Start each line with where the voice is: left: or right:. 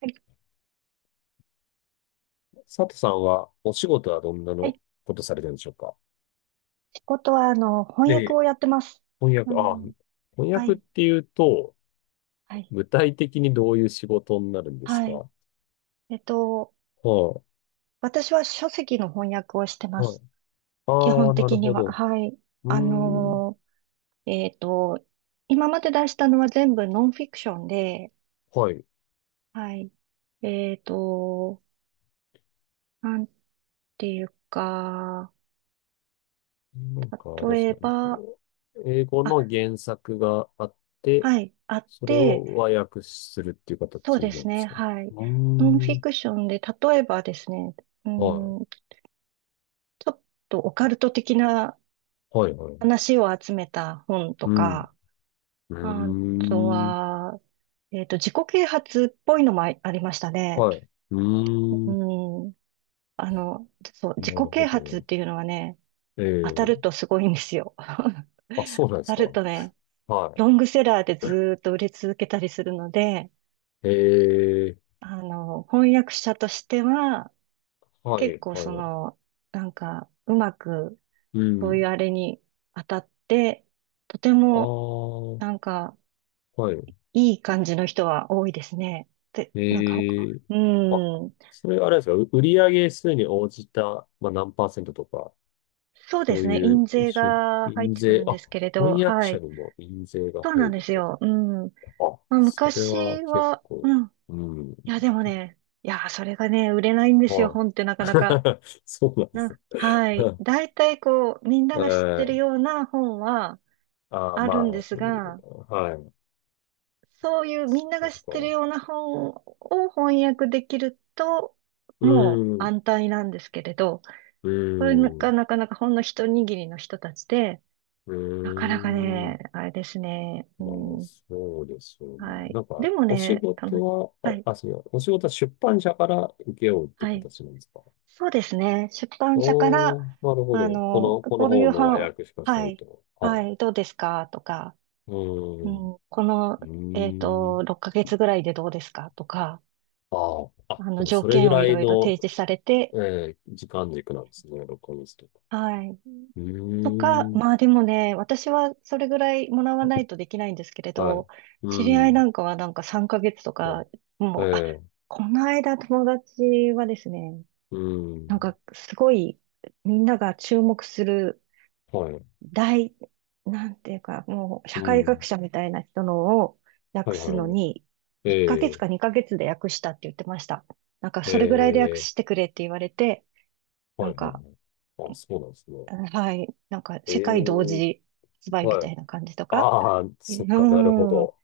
right: はい、
left: 佐藤さんはお仕事はどんな
right: は
left: の
right: い。
left: ことされてるんでしょうか？
right: 仕事は、翻訳
left: で、
right: をやってます。
left: 翻
right: う
left: 訳、ああ、
right: ん、
left: 翻
right: は
left: 訳っ
right: い、
left: ていうと、
right: はい、
left: 具体的にどういう仕事になるんです
right: は
left: か？
right: い。
left: は
right: えっと、
left: い、
right: 私は書籍の翻訳をしてま
left: はい。
right: す。基
left: あ
right: 本
left: あ、なる
right: 的に
left: ほ
right: は。
left: ど。
right: はい。
left: う
right: あ
left: ーん、
right: のー、えっと、今まで出したのは全部ノンフィクションで、
left: はい。
right: はい。えっと、なんていうか、
left: なんかあれです
right: 例え
left: かね。
right: ば、
left: 英語
right: あ、
left: の原作があって、
right: はい、あっ
left: それ
right: て、
left: を和訳するっていう
right: そう
left: 形
right: で
left: な
right: す
left: んで
right: ね、
left: すね。
right: は
left: う
right: い。
left: ー
right: ノンフィ
left: ん、
right: クションで、例えばですね、う
left: は
right: ん、ちょっとオカルト的な
left: い、はい、はい。
right: 話を集めた本と
left: うん、
right: か、
left: う
right: あと
left: ーん、
right: は、自己啓発っぽいのもあありましたね。
left: はい。うー
right: う
left: ん、
right: ん。あの、そう、
left: な
right: 自
left: る
right: 己
left: ほ
right: 啓
left: ど
right: 発っ
left: よ。
right: ていうのはね、当
left: え
right: たる
left: え、
right: とすごいんですよ。
left: あ、そうなんで
right: 当
left: す
right: たる
left: か。
right: とね、
left: は
right: ロングセラーでずーっと売れ続けたりするので、
left: い。ええ、
right: 翻訳者としては、
left: は
right: 結
left: い、
right: 構
left: は
right: そ
left: い。
right: の、うまく、
left: う
right: そういう
left: ん。
right: あれに当たって、とて
left: あ
right: も
left: あ、
right: なんか、
left: はい。
right: いい感じの人は多いですね。で、なんかほか、
left: ええ、
right: う
left: あ、
right: ーん。
left: それあれですか？売上数に応じた、まあ、何パーセントとか、
right: そうで
left: そう
right: すね。
left: い
right: 印
left: う、
right: 税が入っ
left: 印
right: てく
left: 税、
right: るんで
left: あ、
right: すけれど、
left: 翻訳
right: は
left: 者
right: い。
left: にも印税が
right: そう
left: 入
right: なん
left: る
right: で
left: っ
right: す
left: てこ
right: よ。うん。
left: とか。あ、
right: まあ、
left: それは
right: 昔
left: 結
right: は、
left: 構、
right: うん。
left: うん。
right: いや、でもね、いや、それがね、売れないんですよ、
left: はい。
right: 本ってなかなか。
left: そうなんで
right: な
left: すね。
right: ん、はい。大体こう、みんなが知って
left: え
right: る
left: え、
right: ような本は
left: ああ、
right: あ
left: ま
right: る
left: あ、
right: んです
left: うん、
right: が、
left: はい。
right: そういう
left: そ
right: みんな
left: っか、
right: が
left: そ
right: 知って
left: っ
right: る
left: か。
right: ような本を翻訳できると、
left: う
right: もう
left: ん。
right: 安泰なんですけれど、
left: う
right: これが
left: ん。
right: なかなかほんの一握りの人たちで、なか
left: う
right: なか
left: ん。
right: ね、あれですね。
left: まあ、
right: うん、
left: そうですよね。
right: はい。
left: なんか、
right: でも
left: お仕
right: ね、楽し、
left: 事は、
right: はい、
left: そうや、お仕事は出版社から請け負うって
right: はい。
left: 形なんですか？
right: そうですね。出版社か
left: おー、
right: ら、
left: なるほど。この、この
right: この夕
left: 本の和
right: 飯、
left: 訳しかサ
right: は
left: イ
right: い、
left: ト。は
right: は
left: い。
right: い、どうですかとか、
left: う
right: う
left: ーん。
right: ん、この、
left: うーん。
right: 6ヶ月ぐらいでどうですかとか、
left: ああ、あ、でも
right: 条
left: それぐ
right: 件をい
left: らい
right: ろいろ
left: の、
right: 提示されて、
left: 時間軸なんですね、録音室とか。
right: はい。
left: う
right: とか、
left: ーん。
right: まあでもね、私はそれぐらいもらわないとできないんですけれ
left: はい。
right: ど、
left: う
right: 知り
left: ー
right: 合い
left: ん。
right: なんかはなんか3ヶ月と
left: は
right: か、
left: い。
right: もう、あ、
left: ええ、
right: この間友達はですね、
left: うー
right: なん
left: ん。
right: かすごいみんなが注目する
left: はい。
right: 大、なんていうか、もう社
left: う
right: 会学
left: ん。
right: 者みたいな人のを
left: は
right: 訳
left: い
right: す
left: は
right: の
left: い。
right: に、1
left: え
right: ヶ月
left: え、
right: か2ヶ月で訳したって言ってました。なんか
left: え
right: それぐらいで訳
left: え、
right: してくれって言われて、な
left: は
right: ん
left: いはいは
right: か、
left: い。あ、そうなんですね。
right: はい。なんか、
left: え
right: 世界同
left: え、
right: 時発売み
left: は
right: た
left: い。
right: いな感じとか。
left: ああ、
right: う
left: そっか、なるほ
right: ん。は
left: ど。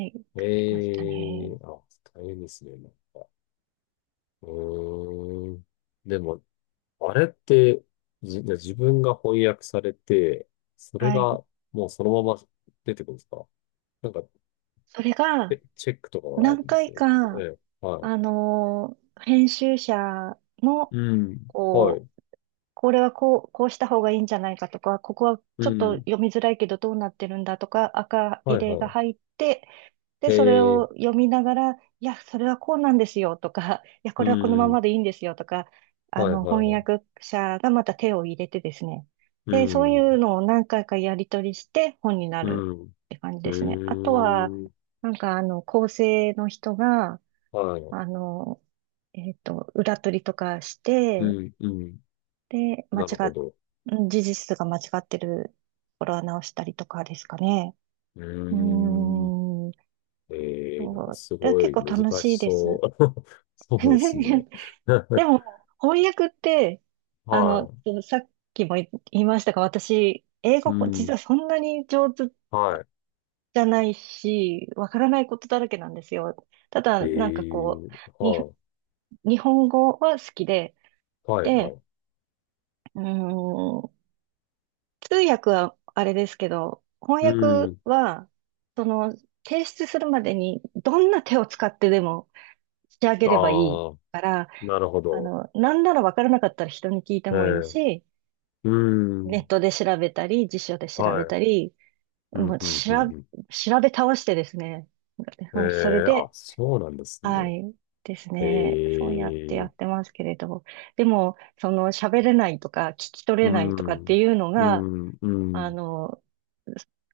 right: い。出ました
left: ええ、
right: ね。
left: あ、大変ですね、なんか。うーん。でも、あれって、自分が翻訳されて、それ
right: はい。
left: がもうそのまま出てくるんですか？なんか、
right: それが、
left: チェックとかがあ
right: 何
left: るんです
right: 回
left: よね。え
right: か、
left: え、はい。
right: 編集者の、
left: うん。は
right: こ
left: い。
right: う、これはこう、こうした方がいいんじゃないかとか、ここは
left: う
right: ちょっと
left: ん。
right: 読みづらいけどどうなってるんだとか、赤
left: は
right: 入
left: い
right: れが
left: は
right: 入って、で、
left: い。
right: それ
left: ええ、
right: を読みながら、いや、それはこうなんですよとか、いや、
left: う
right: これはこのま
left: ん。
right: までいいんですよとか、
left: はいはい
right: 翻
left: はい。
right: 訳者がまた手を入れてですね。
left: う
right: で、そうい
left: ん。
right: うのを何回かやり取りして本にな
left: う
right: る
left: ん。
right: って感じ
left: う
right: ですね。あとは、
left: ーん。
right: なんか構成の人が、
left: はい。
right: あの、裏取りとかして、
left: うん、うん。
right: で、間違
left: なるほ
right: っ、
left: ど。
right: うん、事実が間違ってるところは直したりとかですかね。
left: う
right: うー
left: ーん。
right: ん、
left: なん
right: そ
left: か
right: う、
left: す
right: いや
left: ご
right: 結
left: い
right: 構
left: 難
right: 楽しい
left: し
right: で
left: そ
right: す。
left: う。そうですね。
right: で も、翻訳って、あの、
left: は
right: さっきも言いましたが、私、英
left: い。う
right: 語、実
left: ん。
right: はそんなに上手
left: は
right: じゃないし、わからないことだらけなんですよ。た
left: い。
right: だ、なんかこう、に、
left: はい。
right: 日本語は好きで、
left: はい、は
right: で、
left: い。
right: うーん、通訳はあれですけど、翻
left: う
right: 訳
left: ん。
right: は、その、提出するまでに、どんな手を使ってでも仕上げればいい
left: ああ、
right: から、
left: なるほど。
right: なんならわからなかったら人に聞いて
left: え
right: もいい
left: え、
right: し、
left: う
right: ネッ
left: ん。
right: トで調べたり、辞書で調べ
left: はい。
right: たり、
left: う
right: も
left: ん、
right: う
left: うん、うん、うん。
right: 調べ倒してですね。
left: え
right: まあそれ
left: え、あ、
right: で、
left: そうなんです
right: は
left: ね。
right: い、です
left: え
right: ね。そうやってや
left: え、
right: ってますけれど。でも、その喋れないとか、聞き取れ
left: う
right: ないとかって
left: ん。
right: いうの
left: う
right: が、
left: ん、う
right: あ
left: ん。
right: の、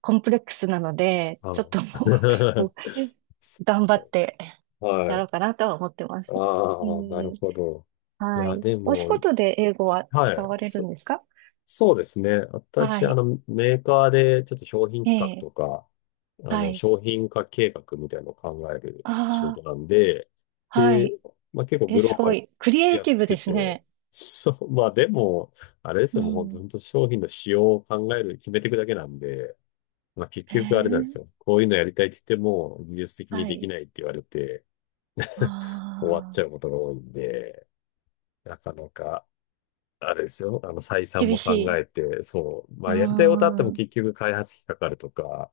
right: コンプレックスなので、
left: あ
right: ちょっともう
left: ー
right: こう 頑張って
left: は
right: やろう
left: い。
right: かなとは思ってます。う
left: ああ、なる
right: ん、
left: ほど。い
right: は
left: や、
right: い。
left: で
right: お仕
left: も、
right: 事で英語は使
left: はい。
right: われるんですか？
left: そうですね。
right: は
left: 私、あ
right: い。
left: の、メーカーでちょっと商品
right: え
left: 企画
right: え、
left: とか、あ
right: は
left: の、
right: い。
left: 商品化計画みたいなのを考える仕
right: あ
left: 事
right: あ、
left: なんで、
right: は
left: で、
right: い。
left: まあ、結構
right: え、
left: グロ
right: す
left: ーバ
right: ご
left: ル
right: い。クリエ
left: に
right: イ
left: やっ
right: ティブで
left: て
right: す
left: て、
right: ね。
left: そう、まあでも、あれです
right: う
left: よ、もう本当、
right: ん。
left: 本当商品の仕様を考える、決めていくだけなんで、まあ結
right: え
left: 局あれなんです
right: ー、
left: よ。こういうのやりたいって言っても、技術的に
right: は
left: でき
right: い。
left: ないって言われて、終わっち
right: あ
left: ゃう
right: あ、
left: ことが多いんで、なかなか、あれですよ、あの、採算
right: 厳
left: も考
right: しい。
left: えて、そう、ま
right: うー
left: あ、やりたいことあっても
right: ん。
left: 結局開発費かかるとか、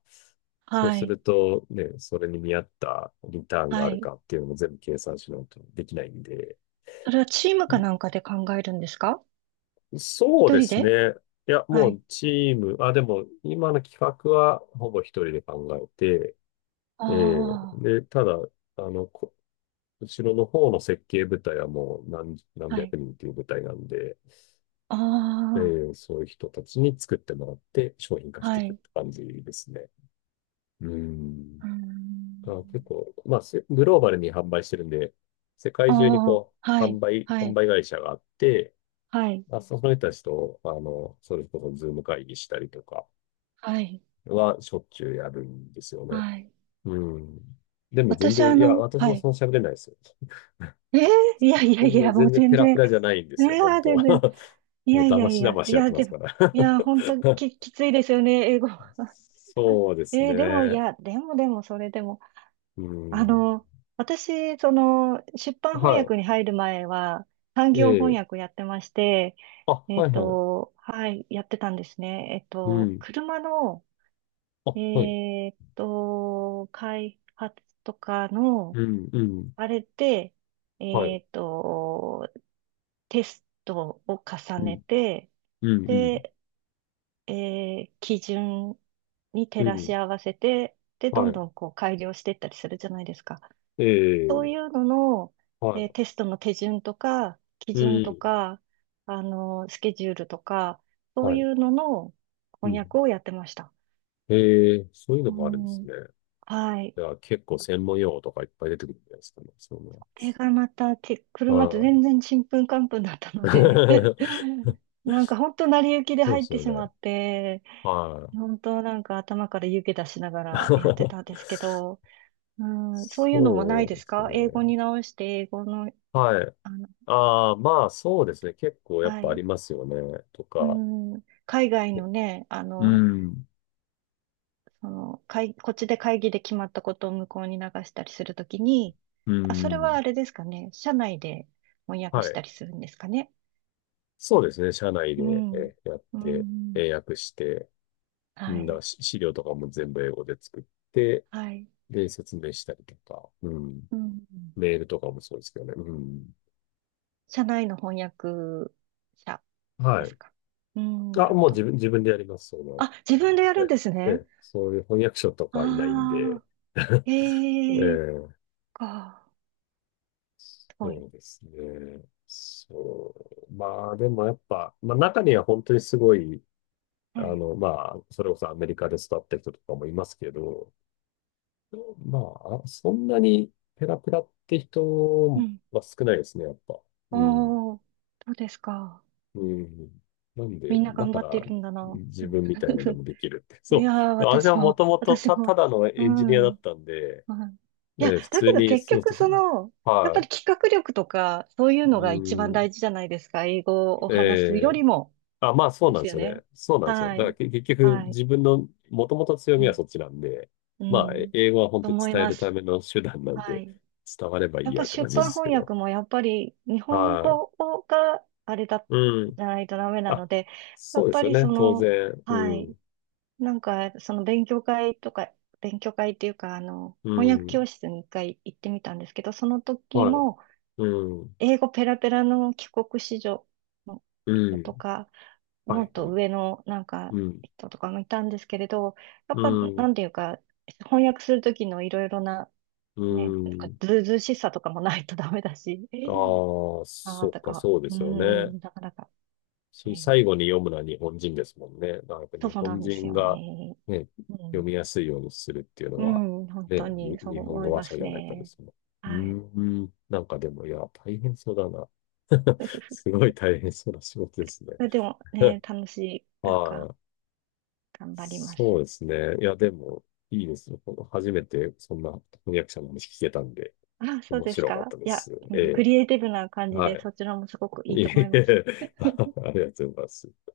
left: そう
right: は
left: す
right: い。
left: るとね、それに見合ったリターンが
right: は
left: ある
right: い。
left: かっていうのも全部計算しないとできないんで、
right: それはチームかなんかで考えるんですか？
left: そう
right: 一
left: で
right: 人
left: す
right: で？
left: ね。いや、
right: は
left: も
right: い。
left: うチーム、あ、でも今の企画はほぼ一人で考えて、ええ、
right: あ
left: で、ただ、あの、後ろの方の設計部隊はもう何、
right: あ、
left: 何
right: はい。
left: 百人っていう部隊なんで、
right: あ
left: そういう人たちに作ってもらって商品化
right: あ、
left: して
right: は
left: いくっ
right: い。
left: て感じですね。うん。
right: うー
left: あ、結
right: ん。
left: 構、まあ、グローバルに販売してるんで、世
right: あ
left: 界中に
right: あ、
left: こう、
right: は
left: 販
right: い。
left: 売、
right: は
left: 販
right: い。
left: 売会社があって、
right: はい。
left: まあ、その人たちと、あの、それこそズーム会議したりとか
right: はい。
left: はしょっちゅうやるんですよね。
right: はい。
left: うん。でも全
right: 私、
left: 然、いや、私
right: は
left: も
right: い。
left: そんな喋れないですよ。
right: えー、いやい や
left: そ
right: い
left: んな
right: や、もう
left: 全然
right: 全
left: ペラ
right: 然。
left: ペラじゃないんで
right: ね
left: すよ、本
right: え、
left: 当
right: 全然。い
left: もう
right: やい
left: 騙
right: やい
left: し
right: や、
left: 騙
right: い
left: しやっ
right: や、
left: てま
right: で
left: す
right: も、
left: から
right: いや、本当き、きついですよね、英語。
left: そうです
right: えーでも、い
left: ね。
right: や、でもでも、それでも、
left: う
right: あ
left: ん。
right: の、私、その、出版翻
left: は
right: 訳に入る前は、産
left: い。
right: 業
left: え
right: 翻
left: え。
right: 訳やってまして、
left: あ、はいはい。
right: はい、やってたんですね。
left: うん。
right: 車の、
left: あ、はい。
right: 開発とかの、
left: うん、うん。
right: あれで、
left: はい。
right: えっと、テストを重
left: う
right: ね
left: ん、
right: て、
left: うん、う
right: で、えー基準に
left: ん。
right: 照
left: う
right: らし
left: ん。
right: 合わせて、で、ど
left: は
right: ん
left: い。
right: どんこう改良していったりするじゃないですか。
left: え
right: そう
left: え。
right: いうのの、えー
left: は
right: テストの手順とか、基
left: い。う
right: 準と
left: ん。
right: か、あのスケジュールとか、そう
left: は
right: い
left: い。
right: うのの
left: う
right: 翻訳
left: ん。
right: をやってました。
left: ええ、そういうの
right: う
left: もあるんです
right: ん、
left: ね。
right: はい。
left: じゃあ結構専門用語とかいっぱい出てくるんじゃないですかね。そういう
right: これがまた、て、
left: の
right: 車
left: は。
right: と
left: はい。
right: 全然ちんぷんかんぷんだったので なんか本当成り行きで
left: そうで
right: 入っ
left: す
right: て
left: よ
right: しま
left: ね。
right: って、
left: はい。
right: 本当なんか頭から湯気出しながらやってたんで すけど、うん、そういうのもな
left: そ
right: い
left: う
right: で
left: で
right: す
left: す
right: か？英語
left: ね。
right: に直して、英語の、
left: はい。
right: あの、
left: ああ、まあそうですね。結構やっ
right: は
left: ぱあり
right: い。
left: ますよね。と
right: う
left: か。
right: ん、海外のね、
left: うん。
right: その、会こっちで会議で決まったことを向こうに流したりするときに、
left: う
right: あ、それはあ
left: ん。
right: れですかね。社内で翻訳
left: は
right: した
left: い。
right: りするんですかね。
left: そうですね。社内
right: う
left: で、
right: ん、
left: やっ
right: う
left: て、
right: ん、
left: 英訳して、う
right: は
left: ん、だか
right: い、
left: ら資料とかも全部英語で作って、
right: はい。
left: で、説明したりとか、うん。
right: うん、
left: メールとかもそうですけどね。うん。
right: 社内の翻訳者で
left: はい。
right: すか？うん、な
left: あ、
right: るほ
left: もう自
right: ど。
left: 分、自分でやります。その、
right: あ、自
left: うん
right: 分でやるん
left: え、
right: ですね。
left: え、そういう翻訳者とかいないんで、
right: ああ、
left: え
right: ええ
left: え、
right: か。はい。
left: そうですね。そう。まあ、でもやっぱ、まあ中には本当にすごいあ
right: はい。
left: の、まあ、それこそアメリカで育った人とかもいますけど、まあ、そんなにペラペラって
right: う
left: 人
right: ん。
left: は少ないですね、やっぱ。
right: あ
left: うん。
right: あ、そうですか。
left: うん。なんで、
right: みんな
left: だ
right: 頑
left: か
right: 張って
left: ら、
right: るんだな。う
left: 自
right: ん
left: 分みたいので もできるって。
right: い
left: そ
right: やー、
left: う。私
right: 私
left: はも
right: も、
left: ともと
right: 私も、
left: ただの
right: う
left: エンジニアだ
right: ん、
left: ったんで、
right: はい。いや、
left: ね、普
right: だ
left: 通
right: けど
left: に、
right: 結
left: そう
right: 局
left: そうそ
right: そ
left: う。
right: の、やっ
left: は
right: ぱり
left: い。
right: 企画力とか、そういうの
left: う
right: が一番
left: ん。
right: 大事じゃないですか。英語を話すよ
left: ええ、
right: りも。
left: あ、まあそう
right: で
left: なん
right: す
left: で
right: よ
left: すよ
right: ね。
left: ね。そうなんですよ。だ
right: は
left: から
right: い。
left: 結局
right: はい。
left: 自分の元々強
right: う
left: みはそっちなんで、まあ
right: ん。うん
left: 英語は本
right: と
left: 当に
right: 思い
left: 伝え
right: ま
left: るた
right: す。
left: めの手段なん
right: は
left: で、
right: い。
left: 伝わればい
right: や
left: い
right: っぱ
left: やって感
right: 出
left: じで
right: 版
left: すけ
right: 翻
left: ど。
right: 訳もやっぱり日本
left: は
right: 語
left: い。
right: があれだ、
left: うん。
right: じゃないとダメなの
left: あ、
right: で、や
left: そう
right: っ
left: で
right: ぱ
left: すよ
right: りそ
left: ね。当
right: の、
left: 然。
right: は
left: う
right: い、
left: ん。
right: なんかその勉強会とか、勉強会っていうか、
left: う
right: 翻訳
left: ん。
right: 教室に一回行ってみたんですけど、その時
left: は
right: も
left: い。うん。
right: 英語ペラペラの帰国子女の
left: う
right: 人と
left: ん。
right: か、
left: は
right: もっ
left: い、は
right: と
left: い。
right: 上のなんか
left: うん。
right: 人とかもいたんですけれど、やっ
left: う
right: ぱ
left: ん。
right: なんていうか、翻訳する時のいろいろな
left: う
right: ね、なんか
left: ん。
right: ずうずうしさとかもないと ダメだし、
left: ああ、
right: あ
left: そ
right: あ、
left: っ
right: と
left: か、
right: か、
left: そうで
right: う
left: すよね。
right: ん、なかなか、えー
left: 最後に読むのは日本人ですもんね。だからやっぱ
right: そ
left: 日
right: うな
left: 本
right: んです
left: 人
right: よ
left: が
right: ね。
left: ね、
right: う
left: 読
right: ん、
left: みやすいようにするっていうの
right: う
left: は、
right: ん、本当
left: ね、
right: にそう
left: 日本
right: 思
left: 語
right: い
left: 話
right: ま
left: 者じ
right: す
left: ゃないとで
right: ね。
left: すね。うー
right: はい。
left: ん、なんかでも、いや、大変そうだな。
right: ふふ
left: すごい大変そうな仕事ですね。
right: ふでもね、楽しい、なんか、
left: はい。
right: 頑張ります。
left: そうですね。いや、でも、いいですよ。初めてそんな翻訳者の話聞けたんで、
right: あ、そう
left: 面
right: です
left: 白かっ
right: か。
left: たで
right: いや、
left: す。
right: う
left: え
right: んク
left: え。
right: リエイティブな感じ
left: は
right: で、
left: い。
right: そちらもすごくいい
left: いえ
right: と思い
left: い
right: ます。
left: え ありがとうございます。